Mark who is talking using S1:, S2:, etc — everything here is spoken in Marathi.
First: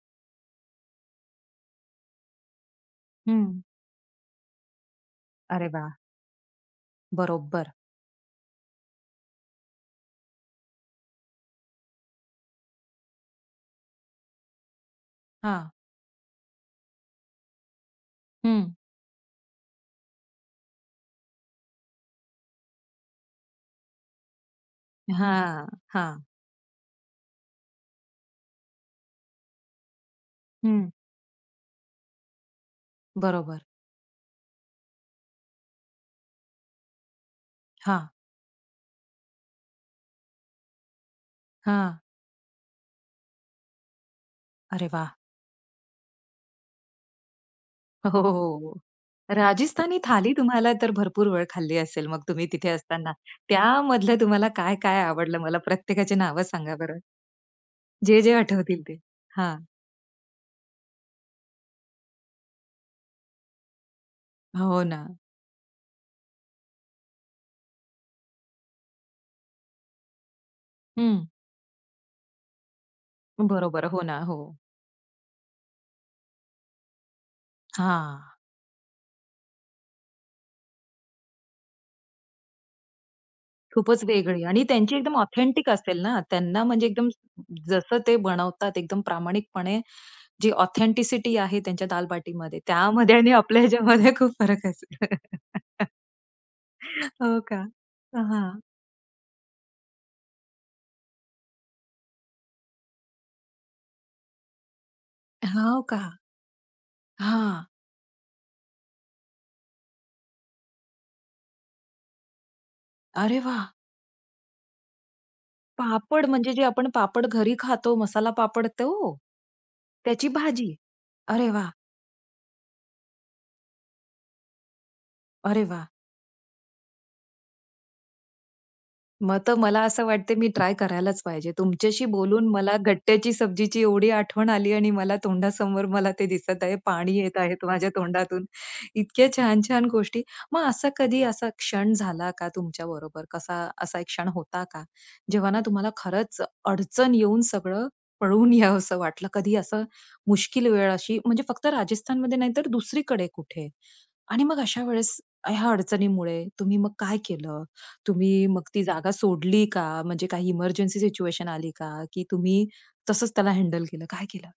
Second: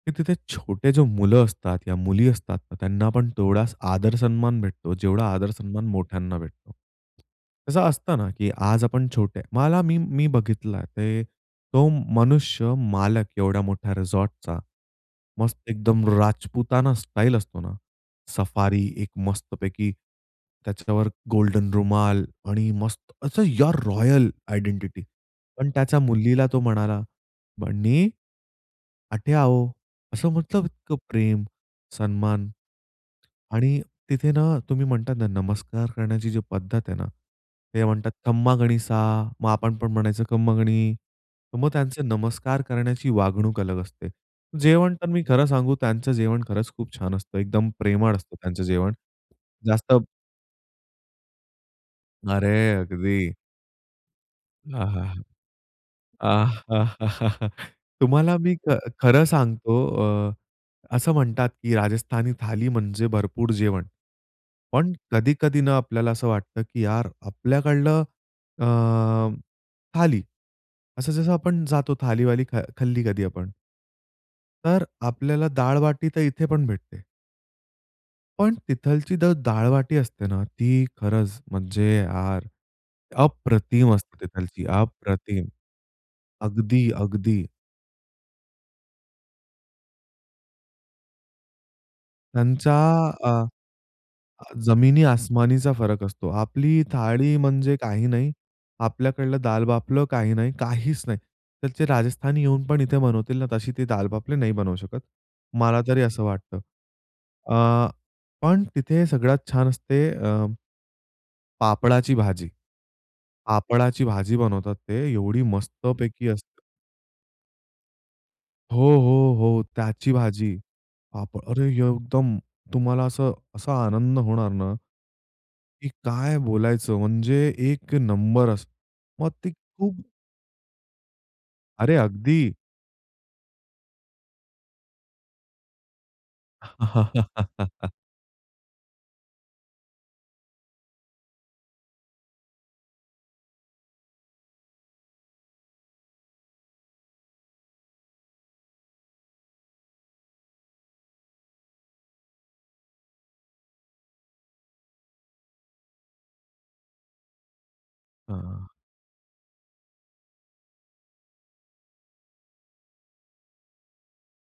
S1: की तिथे छोटे जे मुलं असतात, या मुली असतात त्यांना पण
S2: हं.
S1: तेवढाच आदर सन्मान भेटतो जेवढा आदर
S2: अरे
S1: सन्मान
S2: वाह!
S1: मोठ्यांना भेटतो.
S2: बरोबर.
S1: तसं असतं ना की आज आपण छोटे मला मी, मी बघितलं ते. तो मनुष्य मालक एवढ्या मोठ्या रिसॉर्टचा. मस्त
S2: हां.
S1: एकदम राजपुताना स्टाईल असतो ना.
S2: हं.
S1: सफारी एक मस्तपैकी, त्याच्यावर गोल्डन रुमाल आणि मस्त असं यार रॉयल आयडेंटिटी.
S2: हां,
S1: पण त्याच्या
S2: हां.
S1: मुलीला तो म्हणाला, "बन्नी, अठै आवो." असं म्हंटलं
S2: हं.
S1: इतकं प्रेम, सन्मान,
S2: बरोबर.
S1: आणि तिथे ना, तुम्ही म्हणतात नमस्कार करण्याची जी पद्धत आहे ना. ते म्हणतात
S2: हां.
S1: "खम्मा घणी सा" मग आपण पण म्हणायचं "खम्मा घणी" मग
S2: हां.
S1: त्यांचे नमस्कार करण्याची वागणूक अलग असते.
S2: अरे
S1: जेवण तर
S2: वाह!
S1: मी खरं सांगू त्यांचं जेवण खरंच खूप छान असतं. एकदम
S2: अ,
S1: प्रेमळ
S2: हो, हो.
S1: असतं त्यांचं
S2: हो.
S1: जेवण. जास्त
S2: राजस्थानी थाली तुम्हाला तर भरपूर वेळ खाल्ली असेल मग तुम्ही
S1: अरे
S2: तिथे असताना.
S1: अगदी.
S2: त्यामधलं तुम्हाला
S1: आ, हां
S2: काय-काय
S1: हां!
S2: आवडलं? मला प्रत्येकाची नावं
S1: आ,
S2: सांगा
S1: हां
S2: बरं?
S1: हां. हां हां!
S2: जे, जे
S1: तुम्हाला मी ख
S2: आठवतील ते.
S1: खरं
S2: हां.
S1: सांगतो अ, असं म्हणतात की राजस्थानी थाली म्हणजे भरपूर जेवण.
S2: हो.
S1: पण
S2: ना.
S1: कधी कधी ना आपल्याला असं वाटतं की यार आपल्याकडलं अ, थाली. असं
S2: हं.
S1: जसं आपण जातो थाली-वाली ख खाल्ली कधी आपण.
S2: बरोबर हो ना. हो.
S1: तर आपल्याला दाळबाटी तर इथे पण भेटते.
S2: हां.
S1: पण तिथलची द दाळबाटी असते ना, ती खरंच म्हणजे यार अप्रतिम
S2: खूपच
S1: असते
S2: वेगळी आणि
S1: तिथलची
S2: त्यांची एकदम
S1: अप्रतिम.
S2: ऑथेंटिक असेल ना? त्यांना म्हणजे
S1: अगदी,
S2: एकदम
S1: अगदी.
S2: जसं ते बनवतात एकदम प्रामाणिकपणे जी ऑथेंटिसिटी आहे त्यांच्या दाल बाटीमध्ये
S1: त्यांचा
S2: त्यामध्ये
S1: अ,
S2: आणि आपल्या ह्याच्यामध्ये खूप फरक
S1: जमिनी
S2: असेल.
S1: आसमानीचा फरक असतो. आपली थाळी
S2: हो का?
S1: म्हणजे काही नाही.
S2: हां.
S1: आपल्याकडलं दाल बाफलं काही नाही, काहीच नाही. तिथलचे राजस्थानी येऊन पण इथे बनवतील ना, तशी ती दाल बाफलं नाही बनवू शकत. मला
S2: हो का?
S1: तरी असं वाटतं.
S2: हां.
S1: अ, पण तिथे सगळ्यात छान असते अ, पापडाची भाजी.
S2: अरे वाह!
S1: पापडाची भाजी बनवतात ते एवढी
S2: पापड
S1: मस्तपैकी
S2: म्हणजे
S1: असते.
S2: जे आपण पापड घरी खातो, मसाला पापड
S1: हो,
S2: तो?
S1: हो. हो. त्याची
S2: त्याची
S1: भाजी.
S2: भाजी.
S1: पाप
S2: अरे
S1: अरे
S2: वाह!
S1: एकदम तुम्हाला असं, असा आनंद होणार ना.
S2: अरे वाह!
S1: की काय बोलायचं म्हणजे एक नंबर अस मग
S2: मग
S1: ती
S2: तर मला
S1: खूप
S2: असं वाटतंय मी ट्राय करायलाच पाहिजे.
S1: अरे
S2: तुमच्याशी बोलून
S1: अगदी.
S2: मला गट्ट्याची सब्जीची एवढी आठवण आली आणि मला तोंडासमोर मला ते दिसत आहे. पाणी येत आहे माझ्या तोंडातून. इतक्या छान-छान गोष्टी मग असा कधी असा क्षण झाला का, तुमच्या बरोबर कसा असा एक क्षण होता का? जेव्हा ना तुम्हाला खरंच अडचण येऊन सगळं पळून यावसं वाटलं. कधी असं मुश्कील वेळ अशी म्हणजे फक्त राजस्थानमध्ये नाही तर दुसरीकडे कुठे? आणि मग अशा वेळेस ह्या अडचणीमुळे तुम्ही मग काय केलं? तुम्ही मग
S1: हां.
S2: ती जागा सोडली का? म्हणजे काही एमर्जन्सी सिच्युएशन आली का? की तुम्ही तसंच त्याला हँडल केलं? काय केलं?